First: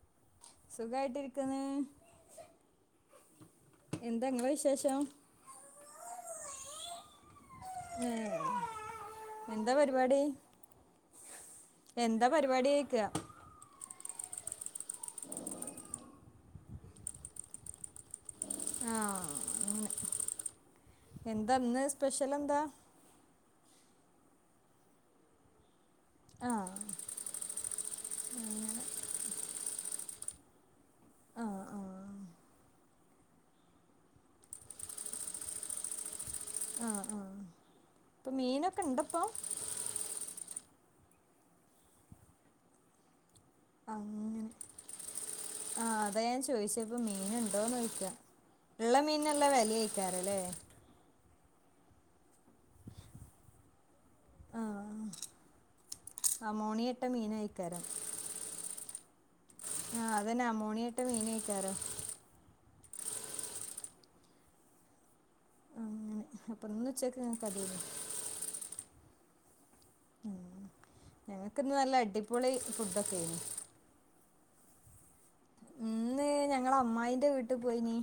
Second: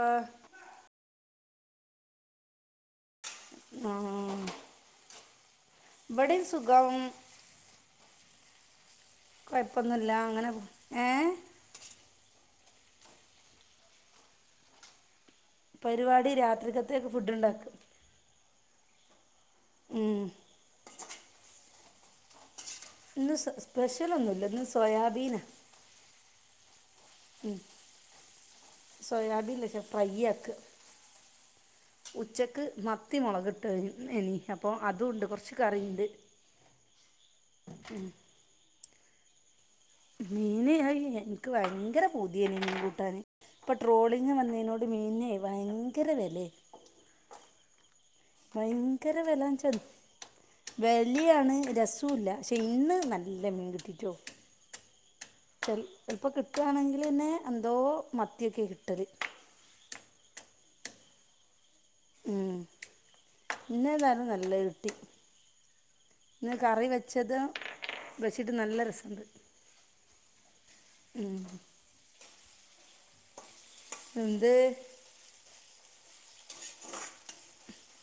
ആഹ് സുഖമായിരിക്കുന്നു എന്തെടുക്കണേ ഇവിടെ സുഖം ഏഹ് എന്താ കുഴപ്പമൊന്നുമില്ല പരിപാടി അങ്ങനെ പോകുന്നു എ ഇവിടെ ഇരിക്കുക പരിപാടി രാത്രികത്തേക്ക് ഫുഡ് ഉണ്ടാക്കും ആഹ ഉം എന്താ ഇന്ന് സ്പെഷ്യൽ എന്താ ഇന്ന് സ്പെഷ്യൽ ഒന്നുമില്ല സോയാബീനാ ആഹ ഉം സോയാബീ ഉണ്ടല്ലോ വയ്യേനിക്ക് ആഹ് ആഹ് ഉച്ചക്ക് മത്തി മത്തിമുളക് ഇട്ട് ഇനി അപ്പൊ അതും ഉണ്ട് കുറച്ച് കറിയുണ്ട് ആഹ ആഹ അപ്പൊ മീനൊക്ക കണ്ടപ്പോൾ മീൻ എനിക്ക് ഭയങ്കര പൂതിയാണ് മീൻ കൂട്ടാൻ ഇപ്പോൾ ട്രോളിംഗങ് അങ്ങനെ വന്നതോടുകൂടി മീനെ ഭയങ്കര വില ഉണ്ടെങ്കിൽ വിളിക്കാം ഭയങ്കര വില നല്ല വലിയാണ് രസവുമില്ല പക്ഷേ ഇന്ന് നല്ല മീൻ കിട്ടിയിട്ടോ ആഹ് ഇപ്പൊ കിട്ടുകയാണെങ്കിൽ അമോണിയട്ട തന്നെ എന്തോ മീനേക്കാരം മതിയാണ് കിട്ടാറ് ആഹ അതെന്നാ അതുതന്നെയാമോണിയിട്ട മീൻ കഴിക്കാലോ ഉം ഇന്ന് ഏതായാലും നല്ലത് കിട്ടി അങ്ങനെ ഇന്ന് അപ്പൊ കറി ഉച്ചക്ക് വെച്ചതും ഇങ്ങക്ക് വെച്ചിട്ട് നല്ല രസുണ്ട് മം ഞങ്ങൾക്ക് ഇന്ന് നല്ല അട അടിപൊളി ഫുഡ് ഒക്കെയാണ് എന്ത് ഇന്ന് ഞങ്ങൾ അമ്മായിയുടെ വീട്ടിൽ പോയി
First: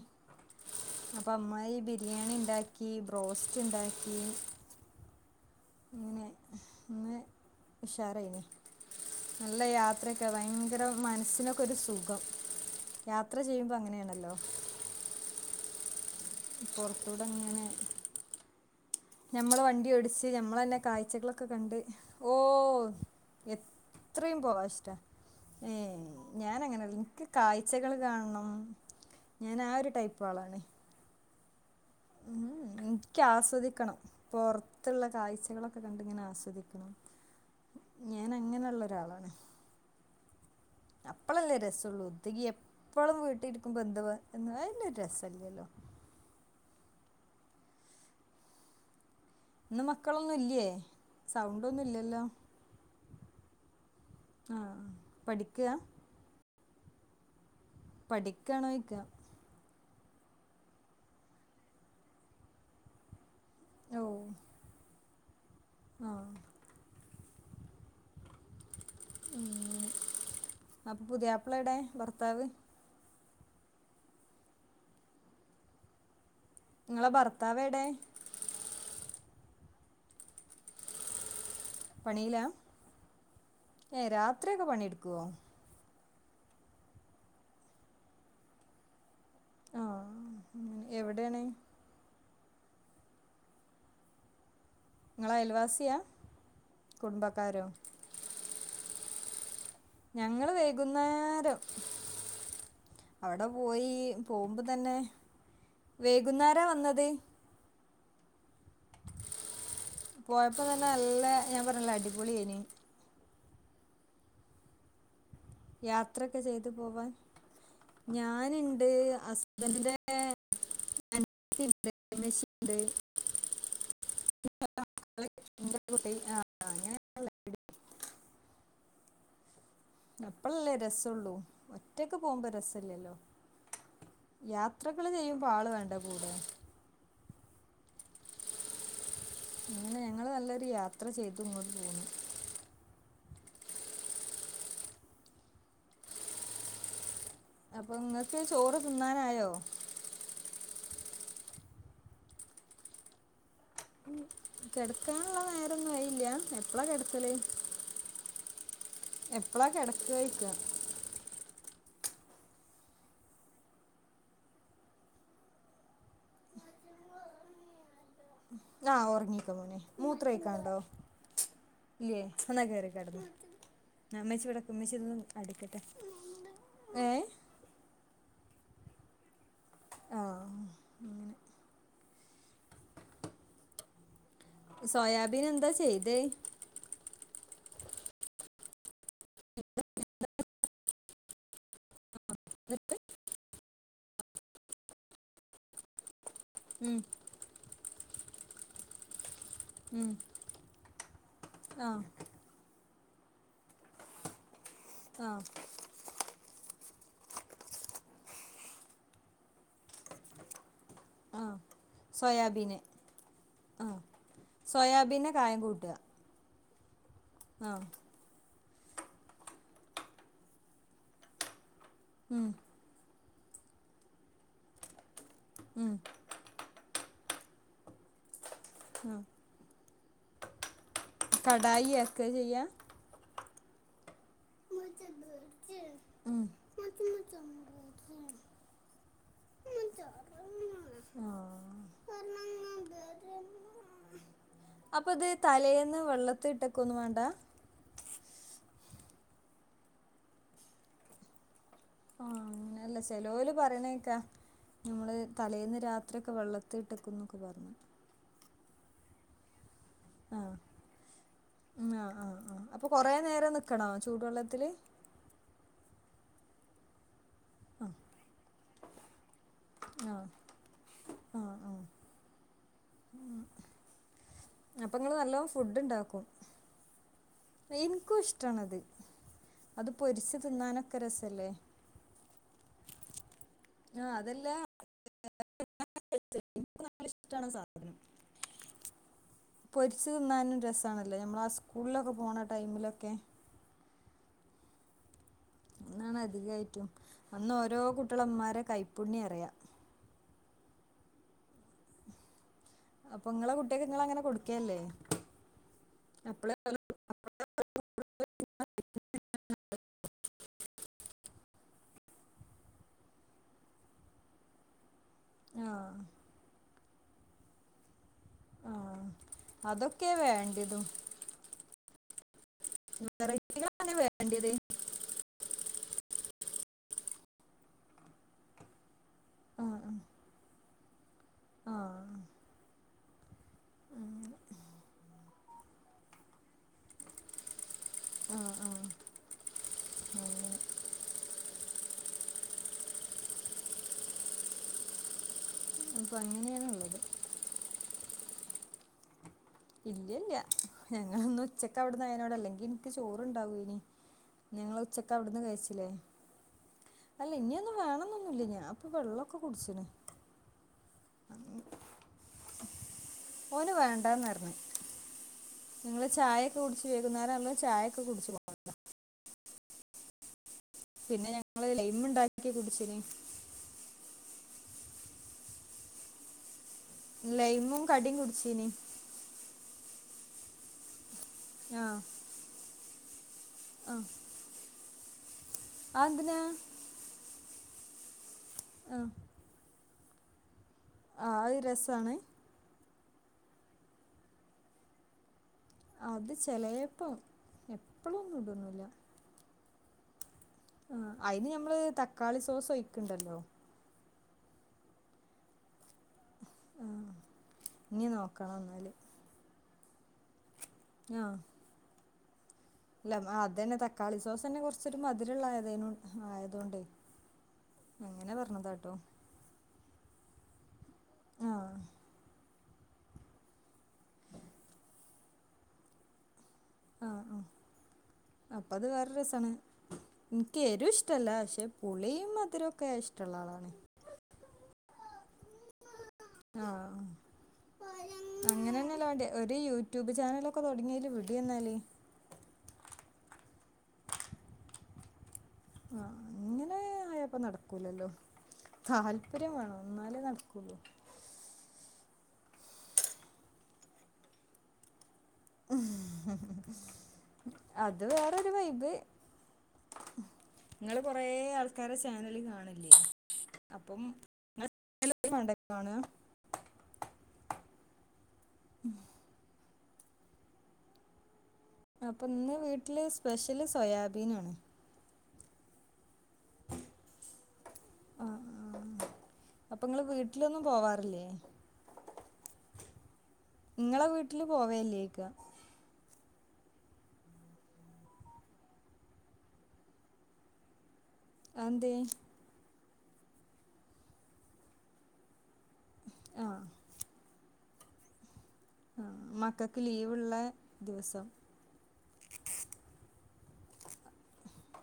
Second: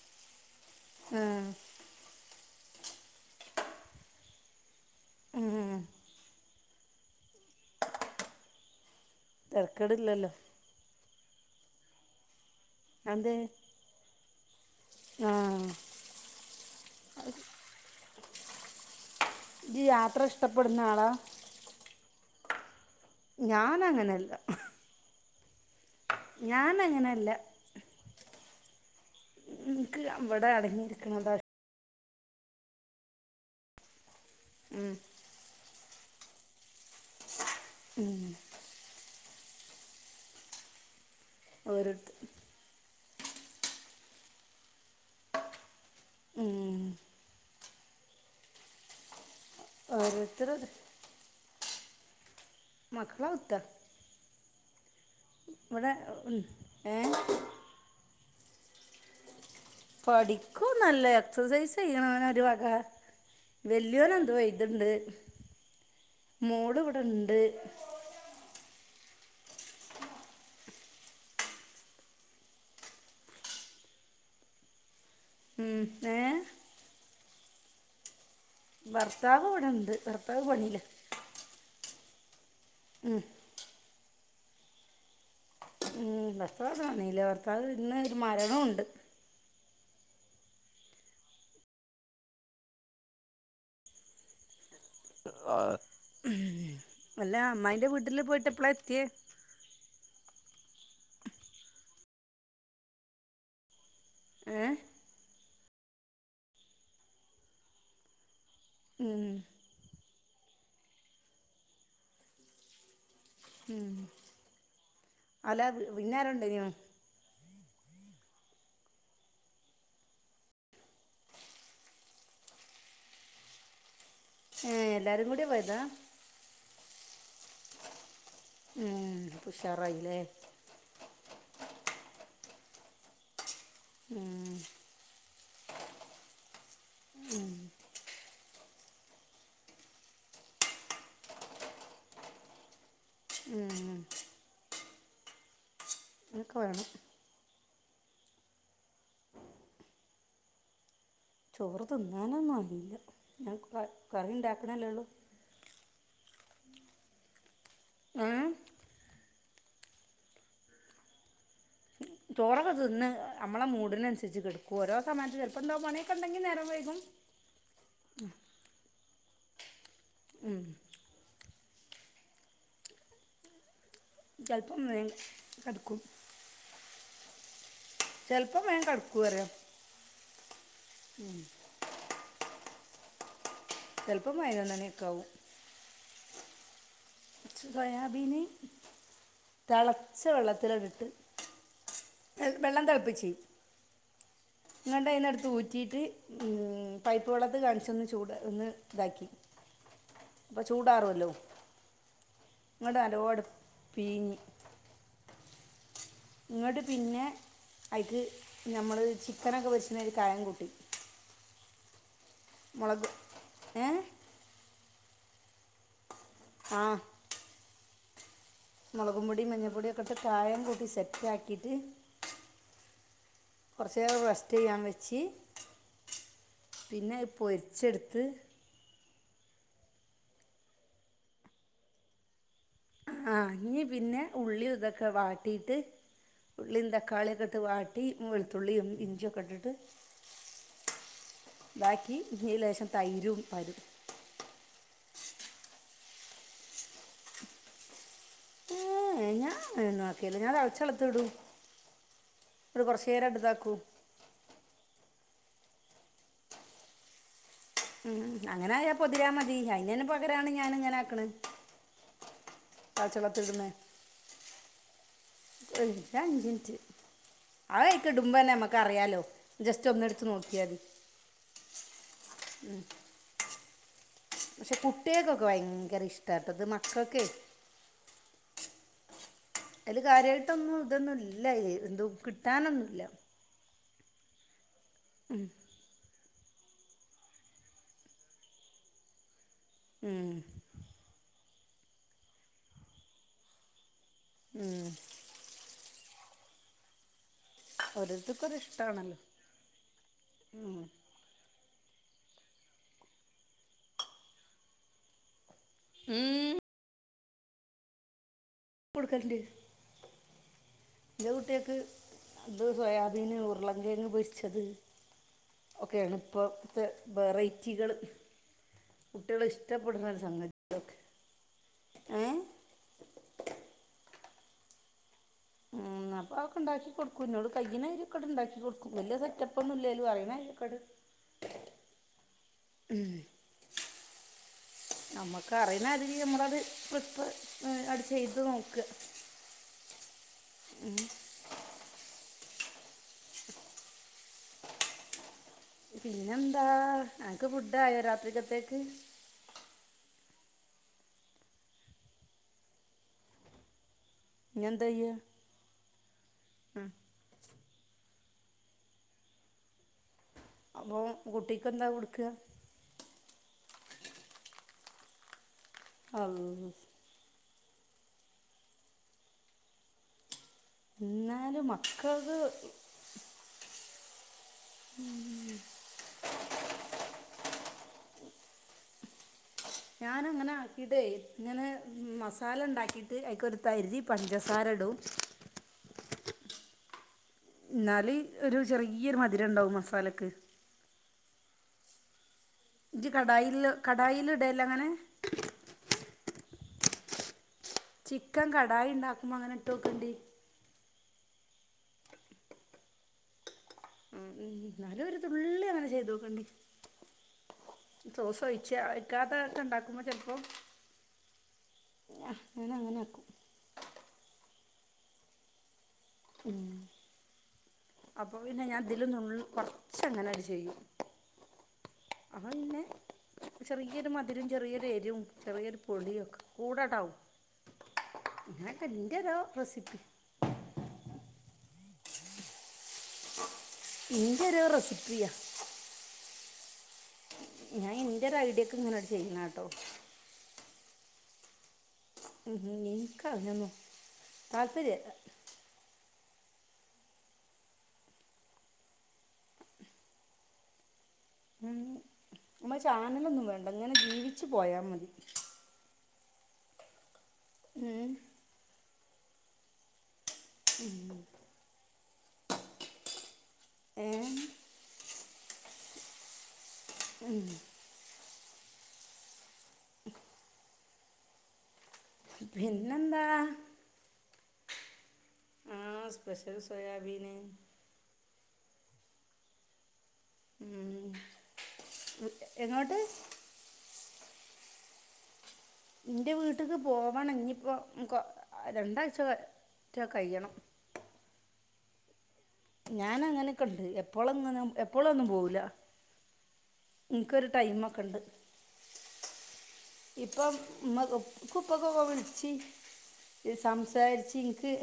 അപ്പോ ആഹ് അമ്മായി ബിരിയാണിയും ഉണ്ടാക്കി ബോസ്റ്റ് ഉണ്ടാക്കി ഉഏ ഇന്ന [unintelligible] ഉഷാറായിന നല്ല യാത്രക്കെ തെരക്കേടില്ലല്ലോ ഭയങ്കര മനസ്സിനൊക്കെ ഒരു സുഖം യാത്ര ചെയ്യുമ്പോ അങ്ങനെയാണല്ലോ ആഹ പുറത്തോട്ടു എങ്ങനെ ഞമ്മള് ഇജ്ജ് വണ്ടി യാത്ര ഒടിച്ച് ഞമ്മള തന്നെ ഇഷ്ടപ്പെടുന്ന ആളാ കാഴ്ചകളൊക്കെ കണ്ട് ഓ ഞാനങ്ങനല്ല എത്രയും പോവാ ഇഷ്ട ഞാനങ്ങനെ എനിക്ക് കാഴ്ചകൾ കാണണം ഞാൻ ആ ഒരു നിനിക്ക് ടൈപ്പ് അവിടെ ആളാണ് അടങ്ങിയിരിക്കണതാ ഉം എനിക്ക് ആസ്വദിക്കണം ഉം പുറത്തുള്ള കാഴ്ചകളൊെ ഒക്കെ കണ്ടിങ്ങനെ ആസ്വദിക്കണം ഞാൻ അങ്ങനെുള്ളരാളാണ് അപ്പളല്ലേരസള്ളൂ ഓരോരുത്ത ഒത്തുകിയ ഇപ്പോളും വീട്ടിലിരിക്കും ബന്ധങ്ങൾ എന്ന് ഡ്രസ്ലിയല്ലോ ഉം ഇന്ന് മക്കളൊന്നും ഓരോരുത്തര് ഇല്ലയേ സൗണ്ടൊന്നും ഇല്ലല്ലോ മക്കള ഉത്തര [inaudible] ആഹ ഇവിടെ ഏ പഠിക്കണോക്ക് പഠിക്കൂ നല്ല എക്സസൈസ് ചെയ്യണന ഒരു വക ഓ വല്യോന എന്തു വയസ് ഇതുണ്ട് ആ മോള് ഇവിടെണ്ട് അത് ഉ അപ്പൊ പുതിയയാപ്പിള എട ഭർത്താവ് ഉം ഏ നിങ്ങളെ ഭർത്താവ് എവിടെ ഭർത്താവ് ഇവിടെണ്ട് ഭർത്താവ് പണില്ല പണീല ഏ രാ ത്രിയൊക്കെ പണിയെടുക്കുവോ ഉം [unintelligible] ഇന്ന് ഒരു മരണമുണ്ട് ആ എവിടെയാണ് നിങ്ങളെ അയൽവാസിയാ അല്ല കുടുംബക്കാരോ അമ്മായിന്റെ വീട്ടില് പോയിട്ട് എപ്പളാ എത്തിയേ ഞങ്ങള് വൈകുന്നേരം അവിടെ പോയി പോകുമ്പോ ഏ തന്നെ വേകുന്നേരവാ വന്നത് ഉം കുഴപ്പം ഒന്നുവില്ല നല്ല ഞാൻ പറഞ്ഞില്ല അടിപൊളിയായിനി ഉം അല്ലാ യാത്രയൊക്കെ ചെയ്ത് വിന്നറുണ്ട്നോ പോവാൻ ഞാനുണ്ട് അസ്ബറിന്റെ അനിയത്തി ഉണ്ട് [unintelligible] ഏ എല്ലാരും കൂടിയ എന്റെ പോയതാ കുട്ടി ആ ഞാൻ ഉം അപ്പൊ ഉഷാ അപ്പളല്ലേ രസവുള്ളൂ ഒറ്റക്ക് പോകുമ്പോ ര മില്ലല്ലോ ഉം യാത്രകള് ചെയ്യുമ്പോ ആള് വേണ്ടേ കൂടെ ഉം അങ്ങനെ ഞങ്ങള് നല്ലൊരു യാത്ര ചെയ്തു ഇങ്ങോട്ട് പോന്നു ഉം അതൊക്കെ വേണം അപ്പൊ നിങ്ങക്ക് ചോറ് തിന്നാറായോ ചോറ് തിന്നാനൊന്നും ആയില്ല ഞാൻ ക- കറി ഉണ്ടാക്കണല്ലേ ഉള്ളൂ കെടക്കാനുള്ള നേരൊന്നും ആയില്ലാ എപ്പളാ കെടക്കല് ഏ? എപ്പളാ കെടക്കാ ഇക്കാ ചോറൊക്കെ തിന്ന് നമ്മടെ മൂഡിനനുസരിച്ച് കിടക്കും ഓരോ സമയത്തും ചെിലപ്പോ എന്തോ പണിയൊക്കെ ഉണ്ടെങ്കി നേരം വൈകും ആ ഒറ [unintelligible] മൂത്രം ഒയിക്കാനുണ്ടോ ഇല്ലേ എന്നാ കേറി കെടന്നോ ആ ഉമ്മച്ചി ഇവിടെ നിക്ക്‌ ചിലപ്പം ഉമ്മച്ചി വേഗം ഇതൊന്ന് അടിക്കട്ടെ കിടക്കും ഏ ചിലപ്പം വേഗം കിടക്കും പറയാ ആ ഉം അങ്ങനെ ചെല സോയാബീൻ എന്താ ചെയ്തേ സോയാബീന് തിളച്ച വെള്ളത്തിലോട്ടിട്ട് എ വെള്ളം തിളപ്പിച്ചു ഇങ്ങണ്ട അയിന്നെടുത്ത് ഊറ്റിട്ട് ഉം പൈപ്പ് വെള്ളത്തി കാണിച്ചൊന്ന് ചൂട് ഒന്ന് ഇതാക്കി ഉം അപ്പൊ ചൂടാറുല്ലോ ആ നിങ്ങുടെ അലോട് പീഞ്ഞി ആഹ് ഇങ്ങോട്ട് പിന്നെ അയ്ക്ക് ഞമ്മൾ ചിക്കനൊക്കെ വച്ചുന്ന ഒരു കായം കൂട്ടി ആഹ് സോയാബീന് മുളക് ഏ ആഹ് സോയാബീനെ കായം കൂട്ടുക ആഹ് ആഹ് മുളകും പൊടി മഞ്ഞൾപ്പൊടി ഒക്കെ ഇട്ട് കായം കൂട്ടി സെറ്റ് ആക്കിട്ട് ഉം കുറച്ചു നേരം റെസ്റ്റ് ചെയ്യാൻ വെച്ച് ഉം പിന്നെ പൊരിച്ചെടുത്ത് ഉം കടായി ആക്ക ചെയ്യ ആ ഇനി പിന്നെ ഉള്ളി ഇതൊക്കെ വാട്ടിയിട്ട് ഉം ഉള്ളിം തക്കാളിയൊക്കെ ഇട്ട് വാട്ടി വെളുത്തുള്ളിയും ഇഞ്ചിയൊക്കെ ഇട്ടിട്ട് ആഹ് ദാക്കി ലേശം തൈരും പരു- അപ്പൊ ഇത് തലേന്ന് വെള്ളത്തി ഇട്ടൊക്കെ ഒന്നും വേണ്ട ഏയ് ഞാൻ അങ്ങനെ അക്കിയല്ല ഞാൻ തളചവെള്ളത്തി ഇടൂ ആഹ് അങ്ങനല്ല ചെലോല് പറയണേക്കാ ഞമ്മള് തലേന്ന് രാത്രിക്കെ വെള്ളത്തി ഇട്ടിക്കും എന്നൊക്കെ പറഞ്ഞു ഉം അങ്ങനായ പൊതിരാമ്മതി [unintelligible] പകരാണ് ആഹ് ഞാന്ങ്ങനെ ആക്ക്ണ് ഉം ആഹ് ആഹ് ആഹ് അപ്പൊ കൊറേ നേരം നിക്കണോ ചൂടുവെള്ളത്തില് [unintelligible] അഞ്ച്ൻറ്റ് ആ അയ്ക്ക്ടുമ്പെന്നെ ഞമ്മക് ക്കറിയാലോ ആഹ് ജസ്‌റ്റൊന്ന്ട്ത്ത് നോക്ക്യാതി ആഹ് ആഹ് പക്ഷെ അപ്പൊ ഇങ്ങള് കുട്ട്യാക്കൊക്കെ നല്ലോം ഫുഡ് ഭയങ്കര ഇണ്ടാക്കും ഇഷ്ടാട്ടോ ത് മക്കക്കെ ഇൻക്കും ഇഷ്ടാണത് അത് അയ്ല് പൊരിച്ച് തിന്നാനൊക്കെ കാര്യായിട്ടൊന്നുംതൊന്നുംല്ല രസല്ലേ ന്തോ കിട്ടാനൊന്നുല്ല ആ അതല്ല ഉം ഇഷ്ടാണ് സാധനം പൊരിച്ച് ഉം. തിന്നാനും രസാണല്ലോ നമ്മളാ സ്കൂളിലൊക്കെ പോണ ടൈമിലൊക്കെ ഉം ന്നാണ് അധികായ്റ്റും അന്ന് ഓരോ കുട്ട്യാളെ ഓരോരുത്തർക്കും മ്മാരെ കൈപ്പുണ്യറിയാ ഉം അപ്പൊ നങ്ങളെ കുട്ട്യാക്ക് ങ്ങളങ്ങനെ കൊടുക്കല്ലേ അപ്പളെ [inaudible] കൊടുക്കല്ണ്ട് എന്റെ കുട്ട്യാക്ക് അത് സോയാബീന് ഉരുളകിഴങ്ങ് പൊരിച്ചത് ആഹ് ഒക്കെയാണ് ഇപ്പം ത്തെ വെറൈറ്റികള് ആഹ് അതൊക്കെ വേണ്ടെതും സംഗതികളൊക്കെ ഏഹ് വെറൈറ്റികളാണ് വേണ്ടത് ഉം അപ്പൊ അതൊക്കെ ഇണ്ടാക്കി കൊടുക്കും ഇന്നോട് കയ്യ്ണരി ഒക്കെണ്ട് ഇണ്ടാക്കി കൊടുക്കും വല്യ സെറ്റപ്പ് ആഹ് ഒന്നുല്ലേലും അറിയണാരി ഒക്കണ് ആഹ് ഉം ആഹ് നമ്മക്ക് അറിയുന്ന ആതിരി നമ്മളത് [unintelligible] ഉം അട് ചെയ്ത് ആഹ് ആഹ് നോക്ക അങ്ങനെ ഉം അപ്പൊ പിന്നെന്താ അങ്ങനെയാണുള്ളത് അനക്ക് ഫു ഡായോ രാത്രിക്കത്തേക്ക് ഇല്ല്യ ഇല്ല്യ ഞങ്ങളിന്നുച്ചക്ക് അവിടെന്നായീനോണ്ട് അല്ലെങ്കി ഇൻക്ക് ചോറുണ്ടാവോനി ഇനി ഞങ്ങള് എന്താ ചെയ്യാ ഉച്ചക്ക് അവിട്ന്ന് കഴിച്ചിലെ ഉം അല്ല ഇനി ഒന്നും വേണൊന്നും ന്നുല്ല ഞാൻ ഇപ്പൊ വെള്ളൊക്കെ കുടിച്ച്ണ് അപ്പൊ കുട്ടിക്ക് എന്താ കൊടുക്ക ഓന് വേണ്ടന്നർന്ന് നിങ്ങള്ൾ ചായെക്കെ അള്ളാ കുടിച്ചു വെക്കുന്നോരമ്പേ ചായൊക്കെ കുടിച് [unintelligible] പിന്നെ എന്നാലും ഞങ്ങള് മക്കൾക്ക് ലൈ്മ്ണ്ടാക്കി കുടിച്ചിന് ഉം ലൈമ്മും കടീംകുടിച്ചീനി ഞാനങ്ങനെ ആക്കിടെ ഇങ്ങനെ ആഹ് മസാലണ്ടാക്കി [unintelligible] ക്ക് ഒര്ത്തരി പഞ്ചസാര്ടും ആന്തിനാ ന്നാല് ഒരു ചെറിയൊരു മധുരണ്ടാവും മസ പലക് ആഹ് അത് രസാണ് ഇജ് കടായിൽ കടായിലിടല്ലേ അങ്ങനെ അത് ചെലേപ്പാ ചിക്കൻ കടായി ഇണ്ടാക്കുമ്പോ അങ്ങനെ ട്ടോക്കണ്ടി ആ അയിന് ഞമ്മള് തക്കാളി സോസ് ഒയിക്ക്ണ്ടല്ലോ ഉം ഉം ന്നാലും ഒരു തുള്ളി അങ്ങനെ ചെയ്തോക്കണ്ടി ആഹ് ഇനി സോസ് നോക്കണം ഒഴിച്ചാ എന്നാല് ക്കാത ഇണ്ടാക്ക ഉമ്മ ചെലപ്പോ ആഹ് അങ്ങനെ അല്ല ആക്കും അതന്നെ തക്കാളി സോസന്നെ കൊറച്ച് ച്ചൊരു മധുരള്ളത് ആയതേൻ ആയതുകൊണ്ടേ അങ്ങനെ അപ്പൊ പിന്നെ ഞാൻ പറഞ്ഞതാട്ടോ ഇതില് നുള്ള് കൊറ പക്ഷെ അങ്ങനെ അത് ചെയ്യും ആഹ് ആ പിന്നെ ചെറിയൊരു മധുരവും ചെറിയൊരു എരിവും ചെറിയൊരു പുളിയും ഒക്കെ കൂടടാവും ആഹ് ആഹ് അപ്പ അങ്ങനൊക്കെ അത് വേറെ എൻ്റെ ഒരു രസമാണ് റെസിപ്പി എനിക്കെരു ഇഷ്ടല്ല പക്ഷെ പുളിയും മധുരൊക്കെ ഇഷ്ടമുള്ള ആളാണ് ഇന്റെ ഒരു റെസിപ്പിയാ ആഹ് ആഹ് ഞാൻ ഇന്റെ ഒരു ഐഡിയക്ക് ഇങ്ങനാണ്ട് ചെയ്യ്ന്നാട്ടോ ഇപ്പ തുടങ്ങീയേല് വിടിന്നാല് ഉം ഉം നിക്കതിനൊന്നും താല്പര്യല്ല അങ്ങനെ ആയപ്പ നടക്കൂലല്ലോ താല്പര്യം വേണം ഇന്നാലേ നടക്കുള്ളു ഉം മ്മ ചാനലൊന്നും വേണ്ട ഇങ്ങനെ ജീവിച്ചു പോയാ മതി ഉം അത് ഉം വേറൊരു വൈബ് ഇങ്ങള് കൊറേ ആൾക്കാരെ സ ചാനല് കാണലില്ലേ അപ്പം ഏ [unintelligible] ത് മാണ്ടേ കാണാ ഉം ഉം അപ്പൊ ഇന്ന് വീട്ടില് പിന്നെന്താ സ്പെഷ്യല് സോയാബീൻ ആണ് ആ സ്പെഷ്യൽ സോയാബീന് ആഹ് ആഹ് അപ്പൊങ്ങള് വീട്ട് ല് ഒന്നും ഉം പോവാറില്ലേ എങ്ങോട്ട് നിങ്ങളെ വീ ട്ടില് പോവല്ലേന്ന് [unintelligible] ക്ക ന്റെ വീട്ടിക്ക് പോവണം ഞ്പ്പോ കൊ രണ്ടാഴ്ച റ്റെ കൈയണം അന്തേ ഞാൻ അങ്ങനൊക്കെണ്ട് എപ്പോളോന്നും അങ്ങനെ എപ്പോളും ഒന്നും പോവില്ല ആ എൻക്കൊരു ടൈമക്കെ ഇണ്ട്. ആ മക്കൾക്ക് ലീവുള്ള ഇപ്പോം മ്മ്ക്ക് ദിവസം ഉപ്പക്കൊക്കെ വിളിച്ചി ഇത് സംസാരിച്ച് ഇൻക്ക്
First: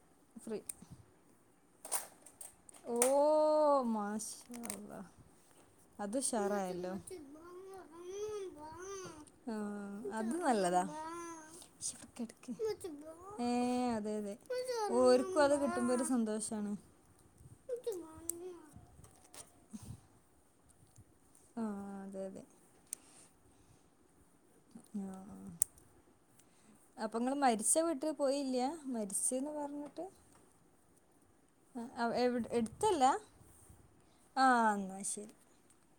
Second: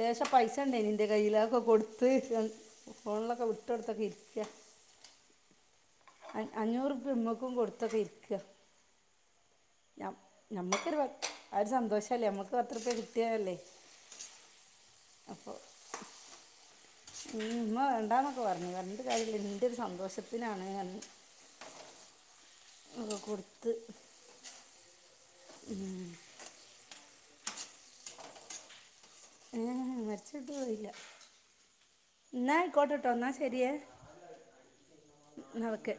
ലേശം പൈസ ഫ്രീ ഇണ്ടേനി ഇന്റെ കയ്യില്. അതൊക്കെ കൊടുത്ത് [unintelligible] ഓ ഫോണിലൊക്കെ വിട്ടൊടുത്തൊക്കെ ഇരിക്ക മാഷാ അല്ലാ അത് അ ഉഷാറായല്ലോ അഞ്ഞൂറുപ്പ്യ ഉമ്മക്കും കൊടുത്തക്ക ഇരിക്ക്യ ആഹ് അത് നല്ലതാ ആ ഒരു സന്തോഷമല്ലേ നമുക്ക് പത്ത് ഉറുപ്പ്യ കിട്ടിയതല്ലേ ഏഹ് അതെ അതെ. ഓരിക്കും അത് കിട്ടുമ്പോ ഒരു സന്തോഷാണ്. ഉം ഉമ്മ വേണ്ടാന്നൊക്കെ പറഞ്ഞ് എന്റെ കയ്യിന്ന് ഇന്റൊരു സന്തോഷത്തിനാണ്ന്ന് പറഞ്ഞ് ആഹ് അതെ അതെ ക്ക കൊടുത്ത്. ആ ഉം അപ്പൊ നിങ്ങള് മരിച്ച വീട്ടില് പോയില്ല്യാ ആഹ് മരച്ചിട്ട് ഇല്ല ആ, എവിടെ എന്നാ എടുത്തല്ല ആയിക്കോട്ടേട്ടോ എന്നാ ശരിയേ ആ എന്നാ ശരി എന്ന ഓക്കെ